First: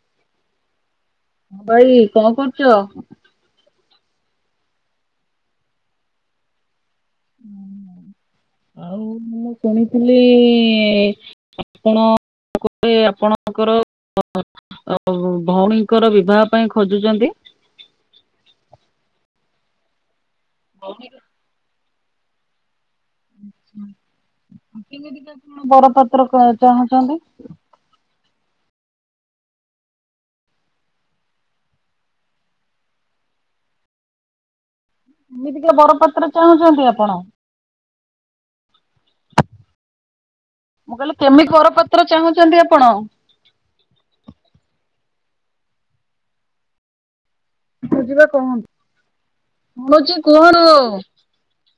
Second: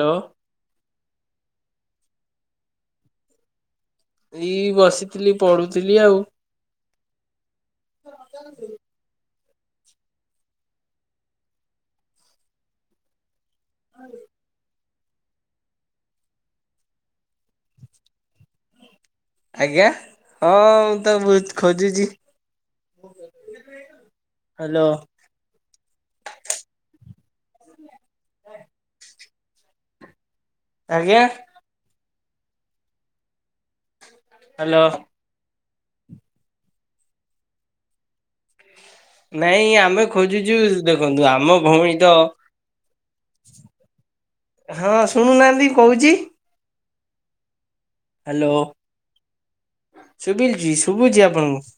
Hello. ବାଇ କଣ କରୁଚ? ଏଇ ବସିଥିଲି ପଢୁଥିଲି ଆଉ। ହୁଁ। ଆଉ ମୁଁ ଶୁଣିଥିଲି ଆପଣ [unintelligible] ଭଉଣୀଙ୍କର ବିବାହ ପାଇଁ ଖୋଜୁଛନ୍ତି? ଆଜ୍ଞା ହଁ ମୁଁ ତ ବହୁତ ଖୋଜୁଚି। କେମିତିକା କଣ ବରପାତ୍ର ଚାହୁଁଛନ୍ତି? ଆଜ୍ଞା। ହ୍ୟାଲୋ। କେମିତିକା ବରପାତ୍ର ଚାହୁଁଛନ୍ତି ଆପଣ? ନାଇଁ ଆମେ ଖୋଜୁଚୁ ମୁଁ କହିଲି ଦେଖନ୍ତୁ କେମିତି ଆମ ଭଉଣୀ ବରପାତ୍ର ତ ଚାହୁଁଛନ୍ତି ଆପଣ? ହଁ ଶୁଣୁନାହାନ୍ତି କହୁଛି। ବୁ ଯିବା ହ୍ୟାଲୋ। କହନ୍ତ ଶୁଣୁଛି କୁହୁ। ଶୁଭିଲୁଛି ଶୁଭୁଛି ଆପଣଙ୍କୁ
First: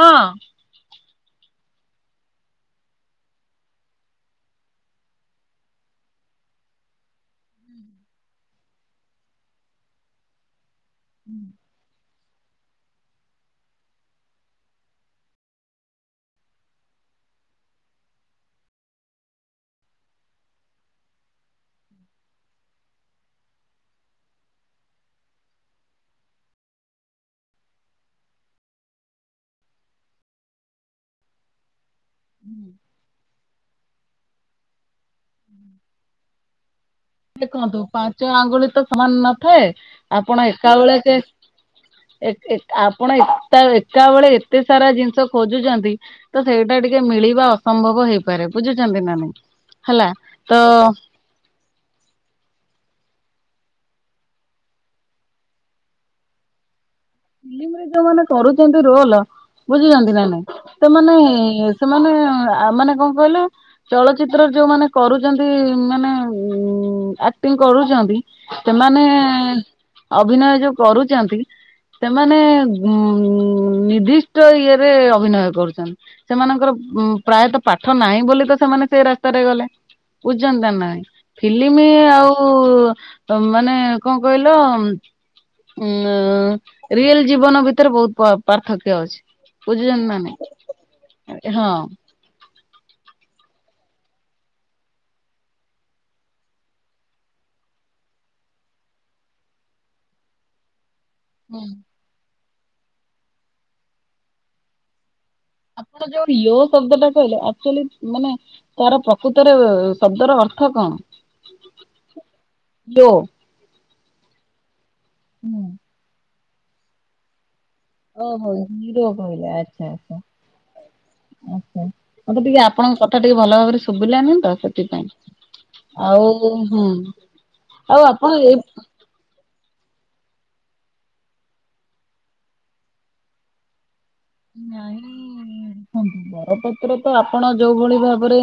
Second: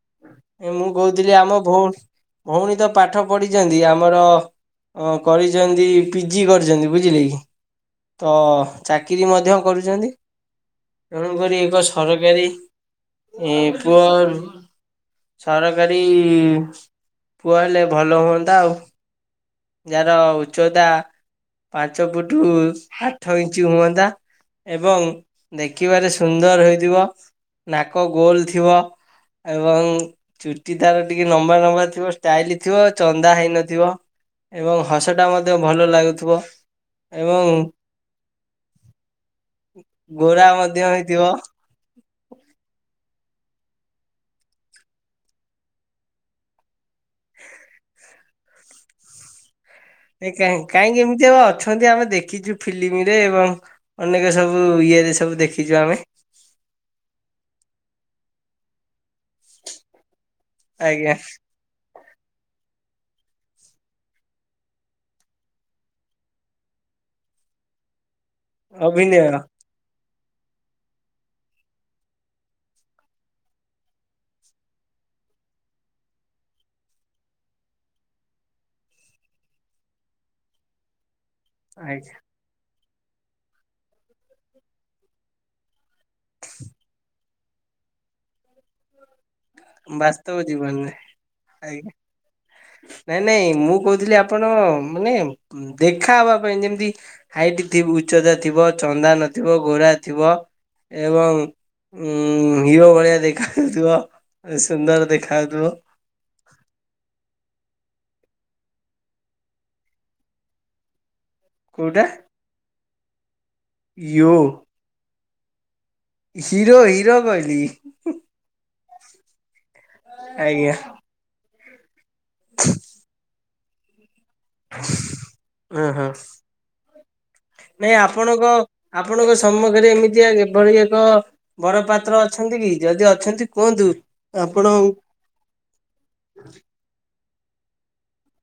ହଁ ମୁଁ କହୁଥିଲି ଆମ ଭଉଣୀ- ଭଉଣୀ ତ ପାଠ ପଢିଛନ୍ତି ଆମର ହଁ କରିଚନ୍ତି ପିଜି କରିଚନ୍ତି ବୁଝିଲେ କି। ତ ଚାକିରି ମଧ୍ୟ କରୁଚନ୍ତି। ତେଣୁକରି ଏକ ସରକାରୀ ଏ ପୁଅ ସରକାରୀ ପୁଅ ହେଲେ ଭଲ ହୁଅନ୍ତା ଆଉ। ଯାର ଉଚ୍ଚତା ପାଞ୍ଚ ଫୁଟୁ ଆଠ ଇଞ୍ଚ ହୁଅନ୍ତା ଏବଂ ଦେଖିବାରେ ସୁନ୍ଦର ହୋଇଥିବ ନାକ ଗୋଲ ଥିବ। ଏବଂ ଚୁଟି ତାର ଟିକେ ନମ୍ବା ନମ୍ବା ଥିବ ଷ୍ଟାଇଲ ଥିବ ଚନ୍ଦା ହେଇନଥିବ। ଏବଂ ହସ ଟା ମଧ୍ୟ ଭଲ ଲାଗୁଥିବ। ଏବଂ ଦେଖନ୍ତୁ ପାଞ୍ଚ ଆଙ୍ଗୁଳି ତ ସମାନ ନଥାଏ ଆପଣ ଗୋରା ଏକା ମଧ୍ୟ ବଳେ କେ ହେଇଥିବ ଏ ଏ- ଆପଣ ଏକା ବେଳେ ଏତେ ସାରା ଜିନିଷ ଖୋଜୁଛନ୍ତି ତ ସେଇଟା ଟିକେ ମିଳିବା ଅସମ୍ଭବ ହେଇପାରେ ବୁଝୁଛନ୍ତି ନା ନାଇଁ? ହେଲା କାଇଁ- ତ କାଇଁକି ଯେ ଅଛନ୍ତି ଆମେ ଦେଖିଛୁ ଫିଲିମି ରେ ଏବଂ ଅନେକ ସବୁ ଇଏରେ ସବୁ ଦେଖିଛୁ ଆମେ। ଫିଲ୍ମ ରେ ଯୋଉମାନେ କରୁଛନ୍ତି ରୋଲ ବୁଝୁଛନ୍ତି ନା ନାଇଁ ସେମାନେ ଆଜ୍ଞା ସେମାନେ ମାନେ କଣ କହିଲ? ଚଳଚିତ୍ରରେ ଯୋଉ ମାନେ କରୁଛନ୍ତି ମାନେ ଉ- ଆକ୍ଟିଂ କରୁଛନ୍ତି। ସେମାନେ ଅଭିନୟ ଏ- ଅଭିନୟ ଯଉ କରୁଚନ୍ତି। ସେମାନେ ଗୁଁ-ନିର୍ଦ୍ଦିଷ୍ଟ ଇଏରେ ଅଭିନୟ କରୁଛନ୍ତି। ସେମାନଙ୍କର ପ୍ରାୟତଃ ପାଠ ନାହିଁ ବୋଲି ତ ସେମାନେ ସେଇ ରାସ୍ତାରେ ଗଲେ। ଵୁଝ୍ଚନ୍ତି ନା ନାଇଁ? ଫିଲ୍ମ ଆଜ୍ଞା ଆଉ ମାନେ କଣ କଇଲ? ଉଁ ରିଏଲ ଜୀବନ ଭିତରେ ବହୁତ ପାର୍ଥକ୍ୟ ଅଛି। ବୁଝୁଚନ୍ତି ନା ବାସ୍ତବ ଜୀବନରେ ନାହିଁ ହଁ। ଆଜ୍ଞା ନାଇଁ ନାଇଁ ମୁଁ କଉଥିଲି ଆପଣ ମାନେ ଦେଖା ହବା ପାଇଁ ଯେମିତି ହାଇଟ୍ ଥି ଉଚ୍ଚତା ଥିବ ଚନ୍ଦା ନଥିବ ଘୋରା ଥିବ। ଏବଂ ହୁଁ। ଉ ହିରୋ ଭଳିଆ ଦେଖାଯାଉଥିବ। ଏ ସୁନ୍ଦର ଦେଖାହଉଥିବ। ଯୋଉ ୟୋ ଶବ୍ଦ ଟା କହିଲେ ଆଚୁଆଲି ମାନେ ତାର ପ୍ରକୃତରେ ଶବ୍ଦର ଅର୍ଥ କଣ? କୋଉଟା? ୟୋ। ୟୋ? ହୁଁ। ହିରୋ ହିରୋ କହିଲି। ଓ ହୋ ନିରୋଗ ହୋଇଲା ଆଚ୍ଛା ଆଚ୍ଛା। ଆଜ୍ଞା ଆଚ୍ଛା ମତେ ଟିକେ ଆପଣଙ୍କ କଥା ଟିକେ ଭଲ ଭାବରେ ଶୁଭିଲାନି ତ ସେଥିପାଇଁ ହଁ ହଁ ଆଉ ହୁଁ। ନାଇଁ ଆଉ ଆପଣ ଆପଣଙ୍କ ଏଇ ଆପଣଙ୍କ ସମ୍ମୁଖରେ ଏମିତିଆ ଏଭଳି ଏକ ବର ପାତ୍ର ଅଛନ୍ତି କି ଯଦି ଅଛନ୍ତି କୁହନ୍ତୁ ଆପଣ ନାଇଁ ବରପତ୍ର ତ ଆପଣ ଯୋଉ ଭଳି ଭାବରେ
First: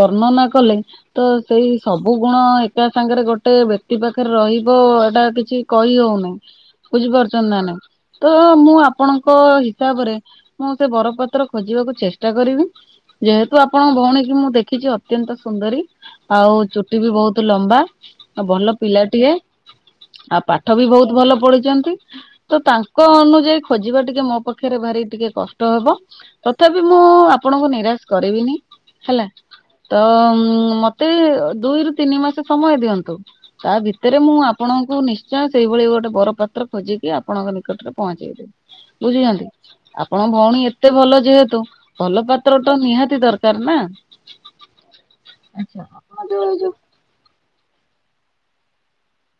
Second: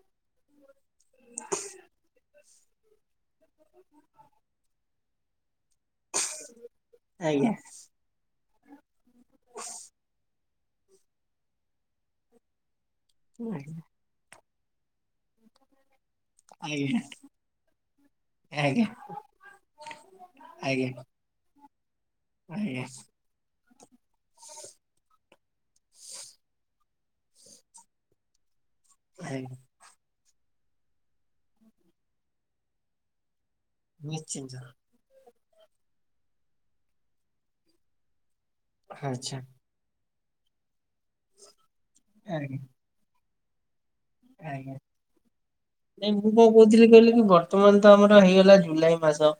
ବର୍ଣ୍ଣନା କଲେ ତ ସେଇ ସବୁ ଗୁଣ ଏକା ସାଙ୍ଗରେ ଗୋଟେ ବ୍ୟକ୍ତି ପାଖରେ ରହିବ ଏଇଟା କିଛି କହି ହଉନି। ଆଜ୍ଞା ବୁଝିପାରୁଛନ୍ତି ନା ନାଇଁ ତ ମୁଁ ଆପଣଙ୍କ ହିସାବରେ ମୁଁ ସେ ବରଫପାତ୍ର ଖୋଜିବାକୁ ଚେଷ୍ଟା କରିବି ଆଜ୍ଞା ଯେହେତୁ ଆପଣଙ୍କ ଭଉଣୀ କି ମୁଁ ଦେଖିଛି ଅତ୍ୟନ୍ତ ସୁନ୍ଦରୀ ଆଉ ଆଜ୍ଞା ଚୁଟି ବି ବହୁତ ଲମ୍ବା ଆଉ ଭଲ ଆଜ୍ଞା ପିଲାଟିଏ। ଆଉ ପାଠ ବି ବହୁତ ଭଲ ପଢିଛନ୍ତି ତ ଆଜ୍ଞା ତାଙ୍କ ଅନୁଯାୟୀ ଖୋଜିବା ଟିକେ ମୋ ପାଖରେ ଭାରି ଟିକେ କଷ୍ଟ ହବ ତଥାପି ମୁଁ ଆପଣଙ୍କୁ ନିରାଶ କରିବିନି ହେଲା। ଆଜ୍ଞା ତ ମତେ ଦୁଇରୁ ତିନି ମାସ ସମୟ ଦିଅନ୍ତୁ। ତା ଭିତରେ ମୁଁ ନିଶ୍ଚିନ୍ତ ଆପଣଙ୍କୁ ନି ସେଇଭଳି ଗୋଟେ ବର ପାତ୍ର ଖୋଜିକି ଆପଣଙ୍କ ନିକଟରେ ପହଞ୍ଚେଇ ଦେବି ଆଚ୍ଛା ବୁଝିଛନ୍ତି। ଆପଣ ଭଉଣୀ ଏତେ ଭଲ ଯେହେତୁ ଭଲ ଆଜ୍ଞା ପାତ୍ର ଟା ନିହାତି ଦରକାର ନା? ଆଜ୍ଞା ଆଚ୍ଛା ନାଇଁ ଆପଣ ମୁଁ କଣ ଯୋଉ ଯୋଉ କହୁଥିଲି କହିଲେ କି ବ ର୍ତ୍ତମାନ ତ ଆମର ହେଇଗଲା ଜୁଲାଇ ମାସ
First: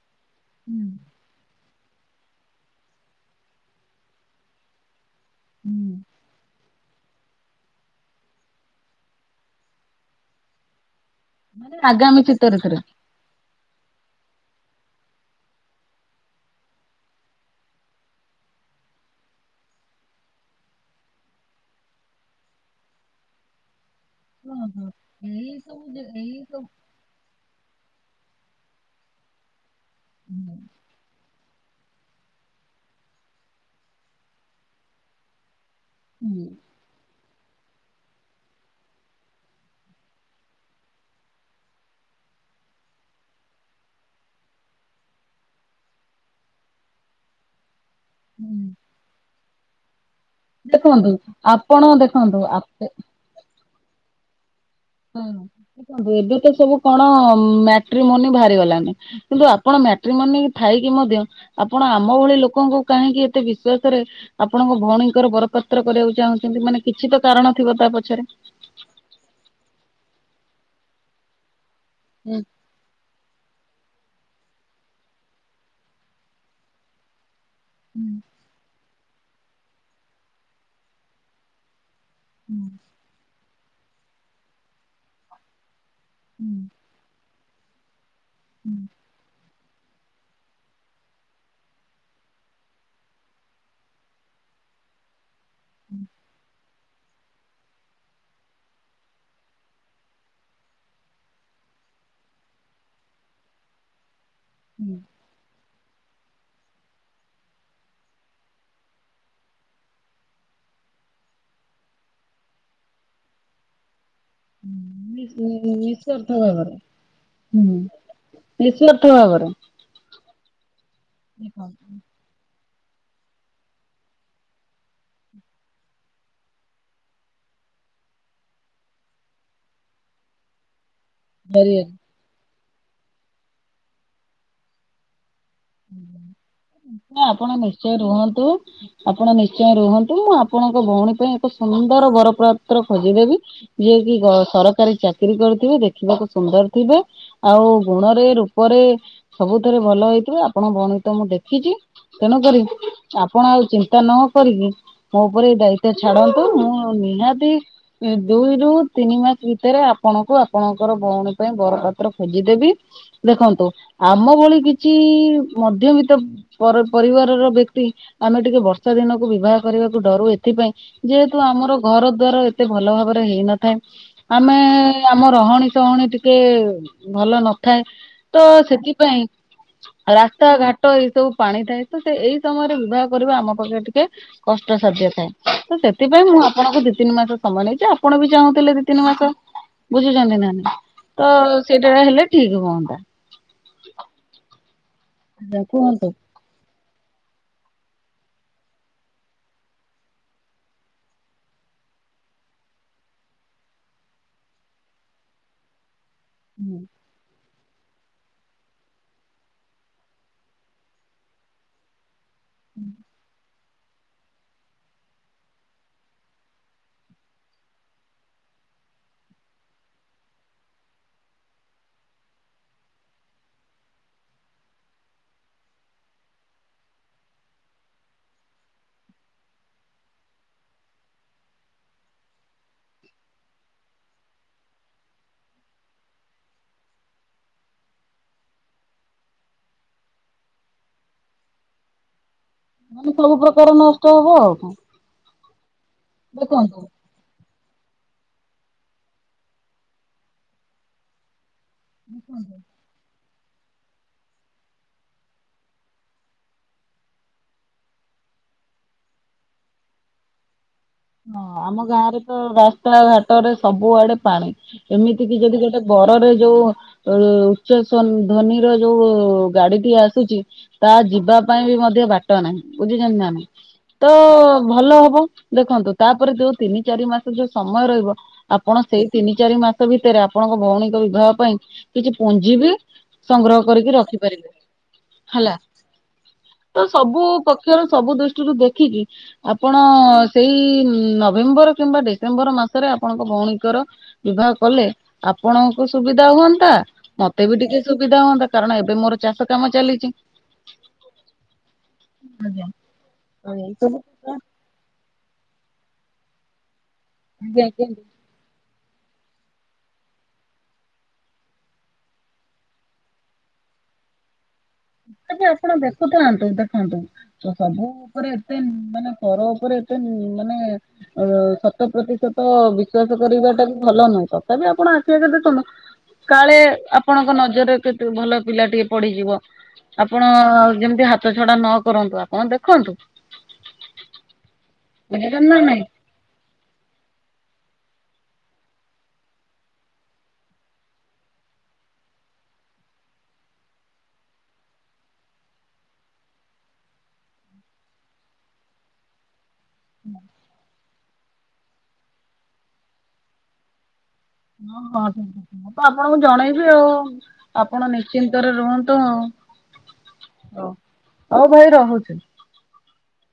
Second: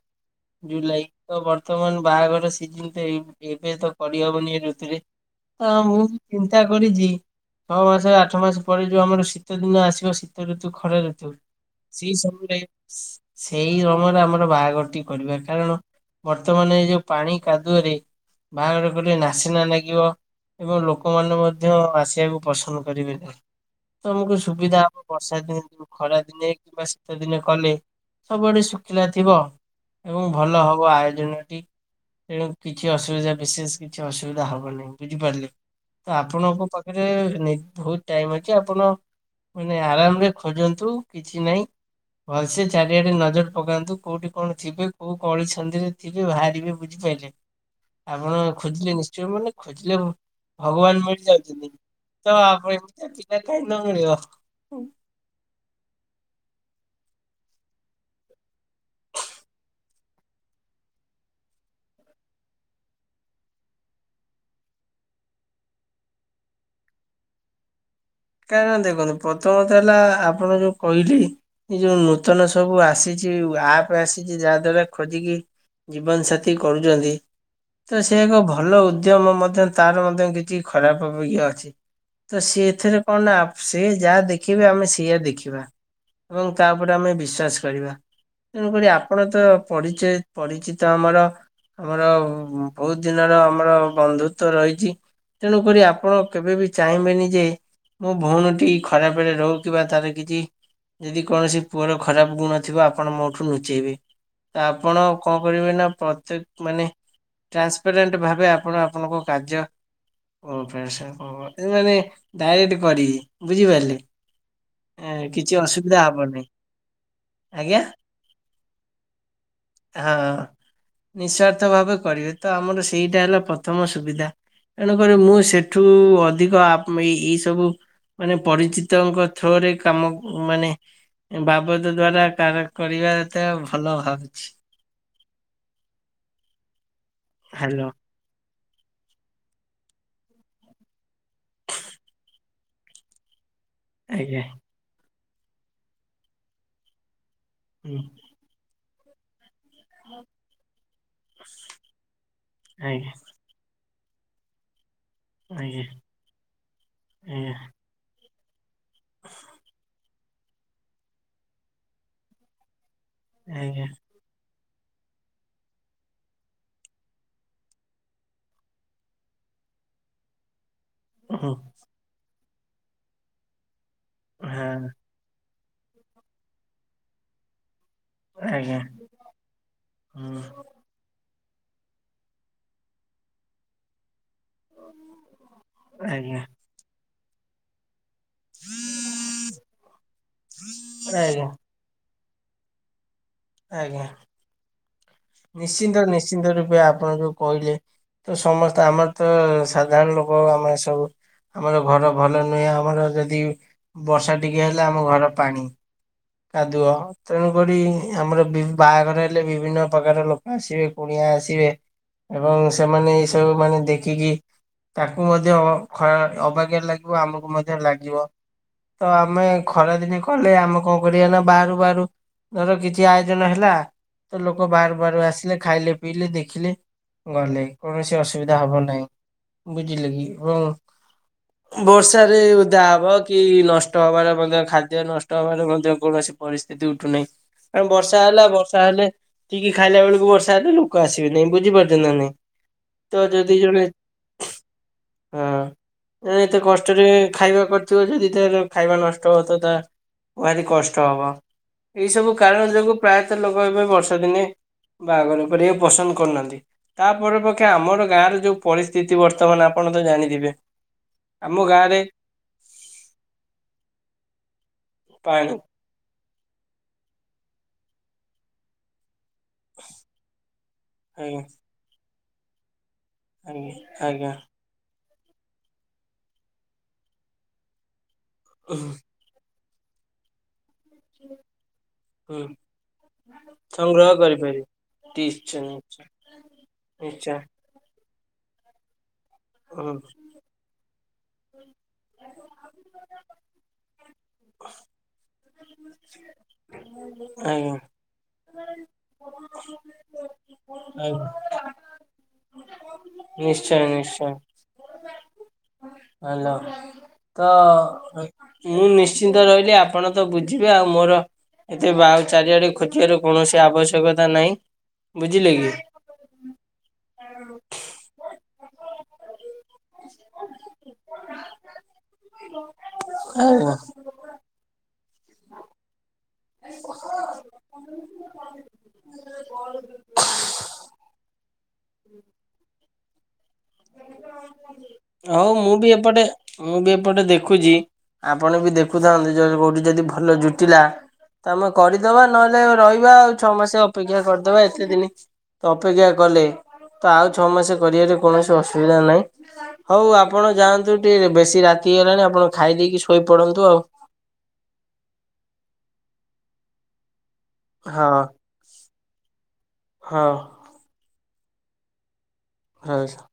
ହୁଁ ଜୁଲାଇ ତ ବର୍ତ୍ତମାନ ବାହାଘର ସିଜିନ ତ ଏବେତ କରିହବନି ଏ ଋତୁରେ ତ ମୁଁ ହୁଁ। ବି ଚେଷ୍ଟା କରିଛି ଛଅ ମାସ ଆଠ ମାସ ପରେ ଯୋଉ ଆମର ଶୀତ ଦିନ ଆସିବ ଶୀତ ଋତୁ ଖରା ଋତୁ ମାନେ ସେଇ ଆଗାମୀ ଶୀତ ସମୟରେ ଋତୁରେ। ସେଇ ସମୟରେ ଆମର ବାହାଘରଟି କରିବା କାରଣ ବର୍ତ୍ତମାନ ଏ ଯୋଉ ପାଣି କାଦୁଅରେ ବାହାଘର କଲେ ନାସିନା ଲାଗିବ। ଏବଂ ଲୋକମାନେ ମଧ୍ୟ ଆସିବାକୁ ପସନ୍ଦ କରିବେନି। ତମକୁ ହଁ ସୁବିଧା ହଁ ହବ ବର୍ଷା ଏଇ ସବୁ ଦିନେ ଖରା ଏଇ ଦିନେ କିମ୍ବା ପ୍ତ ଦିନ କଲେ ସବୁଆଡ଼େ ଶୁଖିଲା ଥିବ ଏବଂ ସବୁ ଭଲ ହବ ଆୟୋଜନଟି। ତେଣୁ କିଛି ଅସୁବିଧା ବିଶେଷ କିଛି ଅସୁବିଧା ହବନାହିଁ ବୁଝିପାରିଲେ? ତ ହୁଁ ଆପଣଙ୍କ ପାଖରେ ବହୁତ ଟାଇମ ଅଛି ଆପଣ ମାନେ ଆରାମ ରେ ଖୋଜନ୍ତୁ କିଛି ନାହିଁ। ଭଲସେ ଚାରିଆଡେ ନଜର ପକାନ୍ତୁ କୋଉଠି କଣଥିବେ କୋଉ କଳି ଛନ୍ଦିରେ ଥିବେ ବାହାରିବେ ବୁଝିପାରିଲେ? ହ ଆପଣ ଖୋଜିଲେ ନିଶ୍ଚୟ ମାନେ ଖୋଜିଲେ ଭଗବାନ ଦେଖନ୍ତୁ ମିଳିଯାଉଛନ୍ତି ଆପଣ ତ ଦେଖନ୍ତୁ ଆ ଆପେ ଯିବା କାଇଁ ନ ମିଳିିବ। ହୁଁ ଦେଖନ୍ତୁ ଏବେ ତ ସବୁ କଣ ମାଟ୍ରିମନି ବାହାରି ଗଲାଣି। କିନ୍ତୁ ଆପଣ ମାଟ୍ରି ମନି ଥାଇକି ମଧ୍ୟ ଆପଣ ଆମ ଭଳି ଲୋକଙ୍କୁ କାହିଁକି ଏତେ ବିଶ୍ଵାସରେ ଆପଣଙ୍କ ଭଉଣୀଙ୍କର ବରପାତ୍ର କରିବାକୁ ଚାହୁଁଛନ୍ତି ମାନେ କିଛି ତ କାରଣ ଥିବ ତା ପଛରେ। ଦେଖନ୍ତୁ ପ୍ରଥମତ ହେଲା ଆପଣ ଯୋଉ କହିଲି ଯୋଉ ହୁଁ ନୂତନ ସବୁ ଆସିଛି ଆପ୍ ଆସିଛି ଯାହା ଦ୍ଵାରା ଖୋଜିକି ଜୀବନସାଥିୀ କରୁଛନ୍ତି। ତ ହୁଁ ସେ ଏକ ଭଲ ଉଦ୍ୟମ ମଧ୍ୟ ତାର ମଧ୍ୟ କିଛି ଖରାପ ଇଅ ଅଛି। ତ ସିଏ ଏଥିରେ କଣ ନା ସିଏ ଯାହା ଦେଖେଇବେ ଆମେ ସେଇୟା ଦେଖିବା। ଏବଂ ହୁଁ ତା ଉପରେ ଆମେ ବିଶ୍ଵାସ କରିବା ତେଣୁକରି ଆପଣ ତ ପଢ଼ି-ପରିଚିତ ଆମର ଆମର ବହୁତ ଦିନର ଆମର ବନ୍ଧୁତ୍ଵ ରହିଛି। ତେଣୁକରି ଆପଣ କେବେ ବି ଚାହିଁବେନି ଯେ ମୋ ଭଉଣୀ ଖରାପ ରେ ରହୁ କି ବା ତାର କିଛି ଯଦି କୌଣସି ପୁଅର ଖରାପ ଗୁଣ ଥିବ ଆପଣ ମୋଠୁ ନୁଚେଇବେ ତ ହୁଁ ଆପଣ କଣ କରିବେ ନା ପ୍ରତ୍ୟକ ମାନେ ଟ୍ରାନ୍ସପାରେଣ୍ଟ ଭାବେ ଆପଣ ଆପଣଙ୍କ କାର୍ଯ୍ୟ [unintelligible] ମାନେ ଡାଇରେକ୍ଟ କରିବେ ବୁଝିପାରିଲେ। ଏ କିଛି ନିସ୍ର୍ଥ ଅସୁବିଧା ହବ ନିଃସ୍ଵାର୍ଥ ନାହିଁ ଭାବରେ ହୁଁ ଆଜ୍ଞା ନିଃସ୍ଵାର୍ଥ ଭାବରେ। ହଁ ନିଃସ୍ୱାର୍ଥ ଭାବେ କରିବେ ତ ଆମର ସେଇଟା ହେଲା ପ୍ରଥମ ସୁବିଧା। ତେଣୁକରି ମୁଁ ସେଠୁ ଅଧିକ ଆପ-ଏଇ ସବୁ ମାନେ ପରିଚିତଙ୍କ ଥ୍ରୋ ରେ କାମ ମାନେ ଜରିଆରେ। ବାବଦ ଦ୍ଵାରା କାର କରିବା ତା ଭଲ ଭାବୁଛି। ତା ଆପଣ ହ୍ୟାଲୋ ନିଶ୍ଚୟ ରୁହନ୍ତୁ ଆପଣ ନିଶ୍ଚୟ ରୁହନ୍ତୁ ମୁଁ ଆପଣଙ୍କ ଭଉଣୀ ପାଇଁ ଏକ ସୁନ୍ଦର ବରପ୍ରାତ୍ର ଖୋଜିଦେବି। ଯିଏ କି ଆଜ୍ଞା ଗ-ସରକାରୀ ଚାକିରିୀ କରିଥିବେ ଦେଖିବାକୁ ସୁନ୍ଦର ଥିବେ ଆଉ ହୁଁ ଗୁଣରେ ରୂପ ପରେ ସବୁଥରେ ଭଲ ହେଇଥିବ ଆପଣଙ୍କ ଭଉଣୀ ଙ୍କୁ ତ ମୁଁ ଦେଖିଛି ତେଣୁକରି ଆଜ୍ଞା ଆପଣ ଆଉ ଚିନ୍ତା ନ କରିକି ମୋ ଉପରେ ଏଇ ଆଜ୍ଞା ଦାୟିତ୍ଵ ଛାଡନ୍ତୁ ମୁଁ ନିହାତି ଦୁଇରୁୁ ତିନି ମାସ ଭିତରେ ଆପଣଙ୍କୁ ଆପଣଙ୍କର ଭଉଣୀ ପାଇଁ ବର ପାତ୍ର ଖୋଜିଦେବି ଆଜ୍ଞା ଦେଖନ୍ତୁ ଆଜ୍ଞା ଆମ ଭଳି କିଛି ମଧ୍ୟବିତ୍ତ ପର-ପରିବାରର ବ୍ୟକ୍ତି ଆମେ ଟିକେ ବର୍ଷା ଦିନକୁ ବିବାହ କରିବାକୁ ଡରୁ ଏଥିପାଇଁ ଯେହେତୁ ହୁଁ। ଆମର ଘର ଦ୍ୱାର ଏତେ ଭଲ ଭାବରେ ହେଇନଥାଏ ଆମେ ହଁ ଆମ ରହଣୀ ସହଣୀ ଟିକେ ଭଲ ନଥାଏ। ତ ଆଜ୍ଞା ସେଥିପାଇଁ ରା ହୁଁ ହାଟ ଏଇ ସବୁ ପାଣି ଥାଏ ତ ସେ ଏଇ ସମୟରେ ବିବାହ କରିବା ଆମ ପାଖ ଟିକେ କଷ୍ଟସାଧ୍ୟ ଥାଏ ତ ସେଥିପାଇଁ ଆଜ୍ଞା ମୁଁ ଆପଣଙ୍କୁ ଦି ତିନି ମାସ ସମୟ ନେଇଛି ଆଉ ଆପଣ ବି ଚାହୁଁଥିଲେ ଦି ତିନି ମାସ ବୁଝୁଛନ୍ତି ନା ତ ଆଜ୍ଞା ସେଇଟା ରେ ହେଲେ ଠିକ ହୁଅନ୍ତା। ଆଜ୍ଞା ଆଜ୍ଞା ନିଶ୍ଚିନ୍ତ କୁହନ୍ତୁ ନିଶ୍ଚିନ୍ତ ରୂପେ ଆପଣ ଯୋଉ କହିଲେ ତ ସମସ୍ତେ ଆମର ତ ସାଧାରଣ ଲୋକ ଆମେ ଏ ସବୁ ଆମର ଘର ଭଲ ନୁହେଁ ଆମର ଯଦି ବର୍ଷା ଟିକେ ହେଲେ ଆମ ଘର ପାଣି। କାଦୁଅ। ତେଣୁକରି ଆମର ବାହାଘର ହେଲେ ବିଭିନ୍ନ ପ୍ରକାର ଲୋକ ଆସିବେ କୁଣିଆ ଆସିବେ। ଏବଂ ସେମାନେ ଏଇ ସବୁ ମାନେ ଦେଖିକି ତାକୁ ମଧ୍ୟ ଅ-ଖରା-ଅବାଗ୍ୟା ଲାଗିବ ଆମକୁ ମଧ୍ୟ ଲାଗିବ। ତ ଆମେ ଖରାଦିନେ କଲେ ଆମକୁ କଣ କରିବା ନା ବାହାରୁ ବାହାରୁ ଧର କିଛି ଆୟୋଜନ ହେଲା। ତ ଲୋକ ବାର ବାର ଆସିଲେ ଖାଇଲେ ପିଇଲେ ଦେଖିଲେ ଗଲେ କୌଣସି ଅସୁବିଧା ହବ ନାହିଁ ବୁଝିଲେ କି? ଏବଂ ବର୍ଷ ଉଧା ହବ କି ନଷ୍ଟ ହବାରେ ମଧ୍ୟ ଖାଦ୍ୟ ନଷ୍ଟ ହବାର ମଧ୍ୟ ମଧ୍ୟ କୌଣସି ପରିସ୍ଥିତି ଉଠୁନାହିଁ କାରଣ ବର୍ଷା ହେଲା ବର୍ଷା ହେଲେ ଠିକ୍ ଖାଇଲା ବେଳକୁ ବର୍ଷା ହେଲେ ଲୋକ ଆସିବେ ନାହିଁ ବୁଝି ପାରୁଛନ୍ତି ନା ନାଇଁ? ମ ତ ସବୁ ଯଦି ପ୍ରକାର ଜଣେ ନଷ୍ଟ ହବ ଆଉ କଣ? ହଁ ଏତେ ଦେଖନ୍ତୁ କଷ୍ଟରେ ଖାଇବା କରିଥିବ, ଯଦି ତା ଖାଇବା ନଷ୍ଟ ହ ତ ତା ଭାରି କଷ୍ଟ ହବ, ଏଇ ସବୁ କାରଣ ଯୋଗୁଁ ପ୍ରାୟତଃ ଲୋକ ଏବେ ବର୍ଷ ଦିନେ ବାହାଘର କରିବାକୁ ପସନ୍ଦ କରୁନାହାନ୍ତି। ତାପରେ ପଛେ ଆମର ଗାଁରେ ଯୋଉ ପରିସ୍ଥିତି, ବର୍ତ୍ତମାନ ଆପଣ ତ ଜାଣିଥିବେ? ହଁ ଆମ ଗାଁ ରେ ତ ରାସ୍ତା ଘାଟରେ ସବୁଆଡେ ପାଣି, ଏମିତି କିି ପାଣି ଯଦି ଗୋଟେ ବରରେ ଯୋଉ ଉଚ୍ଚ ଧ୍ୱନିର ଯୋଉ ଗାଡିଟି ଆସୁଛି ତା ଯିବା ଆଜ୍ଞା ପାଇଁ ବି ମଧ୍ୟ ବାଟ ନାହିଁ ବୁଝିଛନ୍ତିଛନ୍ତି ନା ଆଜ୍ଞା ତ ଆଜ୍ଞା ଭଲ ହବ, ଦେଖନ୍ତୁ ତାପରେ ଯୋଉ ତିନି ଚାରି ମାସ ଯୋଉ ସମୟ ରହିବ, ଆପଣ ହୁଁ ସେଇ ତିନି ଚାରି ମାସ ଭିତରେ ଆପଣଙ୍କ ଭଉଣୀଙ୍କ ବିବାହ ପାଇଁ କିଛି ହୁଁ ପୁଞ୍ଜି ବି ସଂଗ୍ରହ କରିକି ରଖିପାରିବେ ହେଲା। ନିଶ୍ଚୟ ନିଶ୍ଚୟ ତ ସବୁ ନିଶ୍ଚୟ କକ୍ଷରୁ ସବୁ ଦୃଷ୍ଟିରୁ ଦେଖିକି ଆପଣ ହୁଁ ସେଇ ନଭେମ୍ବର କିମ୍ବା ଡିସେମ୍ବର ମାସରେ ଆପଣଙ୍କ ଭଉଣୀଙ୍କର ବିବାହ କଲେ ଆପଣଙ୍କୁ ସୁବିଧା ହୁଅନ୍ତା, ମତେ ବି ଆଜ୍ଞା ଟିକେ ସୁବିଧା ହୁଅନ୍ତା, କାରଣ ଏବେ ମୋର ଚାଷ କାମ ଚାଲିଛି। ହ ଆଜ୍ଞା। ନିଶ୍ଚୟ ନିଶ୍ଚୟ। ଆଜ୍ଞା ଆଲୋ ତ କୁହନ୍ତୁ। ମୁଁ ନିଶ୍ଚିନ୍ତ ରହିଲି, ଆପଣ ତ ବୁଝିବେ ଆଉ ମୋର ଏଥିରେ ବାହାଘର ଚାରିଆଡେ ଖୋଜିବାର କୌଣସି ଆବଶ୍ୟକତା ନାହିଁ। ଏବେ ବୁଝିଲେ କି? ଆପଣ ଦେଖୁଥାନ୍ତୁ ଦେଖାନ୍ତୁ, ତ ସବୁ ଉପରେ ଏତେ ମାନେ ପର ଉପରେ ସେ ମାନେ ଅ ଶତ ପ୍ରତିଶତ ବିଶ୍ଵାସ କରିବା ଟା ବି ଆଜ୍ଞା। ଭଲ ନୁହେଁ ତ ତ ବିି ଆପଣ ଆସିବା ଦେଖନ୍ତୁ କାଳେ ଆପଣଙ୍କ ନଜରରେ କେେ ଭଲ ପିଲା ଟିକେ ପଡିଯିବ। ଆପଣ ଯେମିତି ହାତ ଛଡା ନ କରନ୍ତୁ, ଆପଣ ଦେଖନ୍ତୁ ବୁଝିଛନ୍ତି ହଉ ନା ମୁଁ ନାଇଁ। ବି ଏପଟେ ମୁଁ ବି ଏପଟେ ଦେଖୁଛି, ଆପଣ ବି ଦେଖୁଥାନ୍ତୁ, ଯଦି କୋଉଠି ଯଦି ଭଲ ଜୁଟିଲା ତମେ କରିଦବା, ନହେଲେ ରହିବା ଆଉ ଛଅ ମାସ ଅପେକ୍ଷା କରିଦବା ଏତେ ଦିନ ତ ଅପେକ୍ଷା କଲେ, ତ ଆଉ ଛଅ ମାସ କରିବାରେ କୌଣସି ଅସୁବିଧା ନାହିଁ। ହଉ ଆପଣ ଯାଆନ୍ତୁ ଟିକେ ବେଶୀ ରାତି ହେଲାଣି ଆପଣ ଖାଇ ଦେଇକି ଶୋଇପଡନ୍ତୁ ଆଉ ହଁ ହଁ ଠିକ ଅଛି ମୁଁ ତ ଆପଣଙ୍କୁ ଜଣେଇବି ଆଉ ଆପଣ ହଁ ନିଶ୍ଚିନ୍ତରେ ରୁହନ୍ତୁ ଆଉ, ହଁ ହ ହଉ ଭାଇ ରହୁଛି। [unintelligible]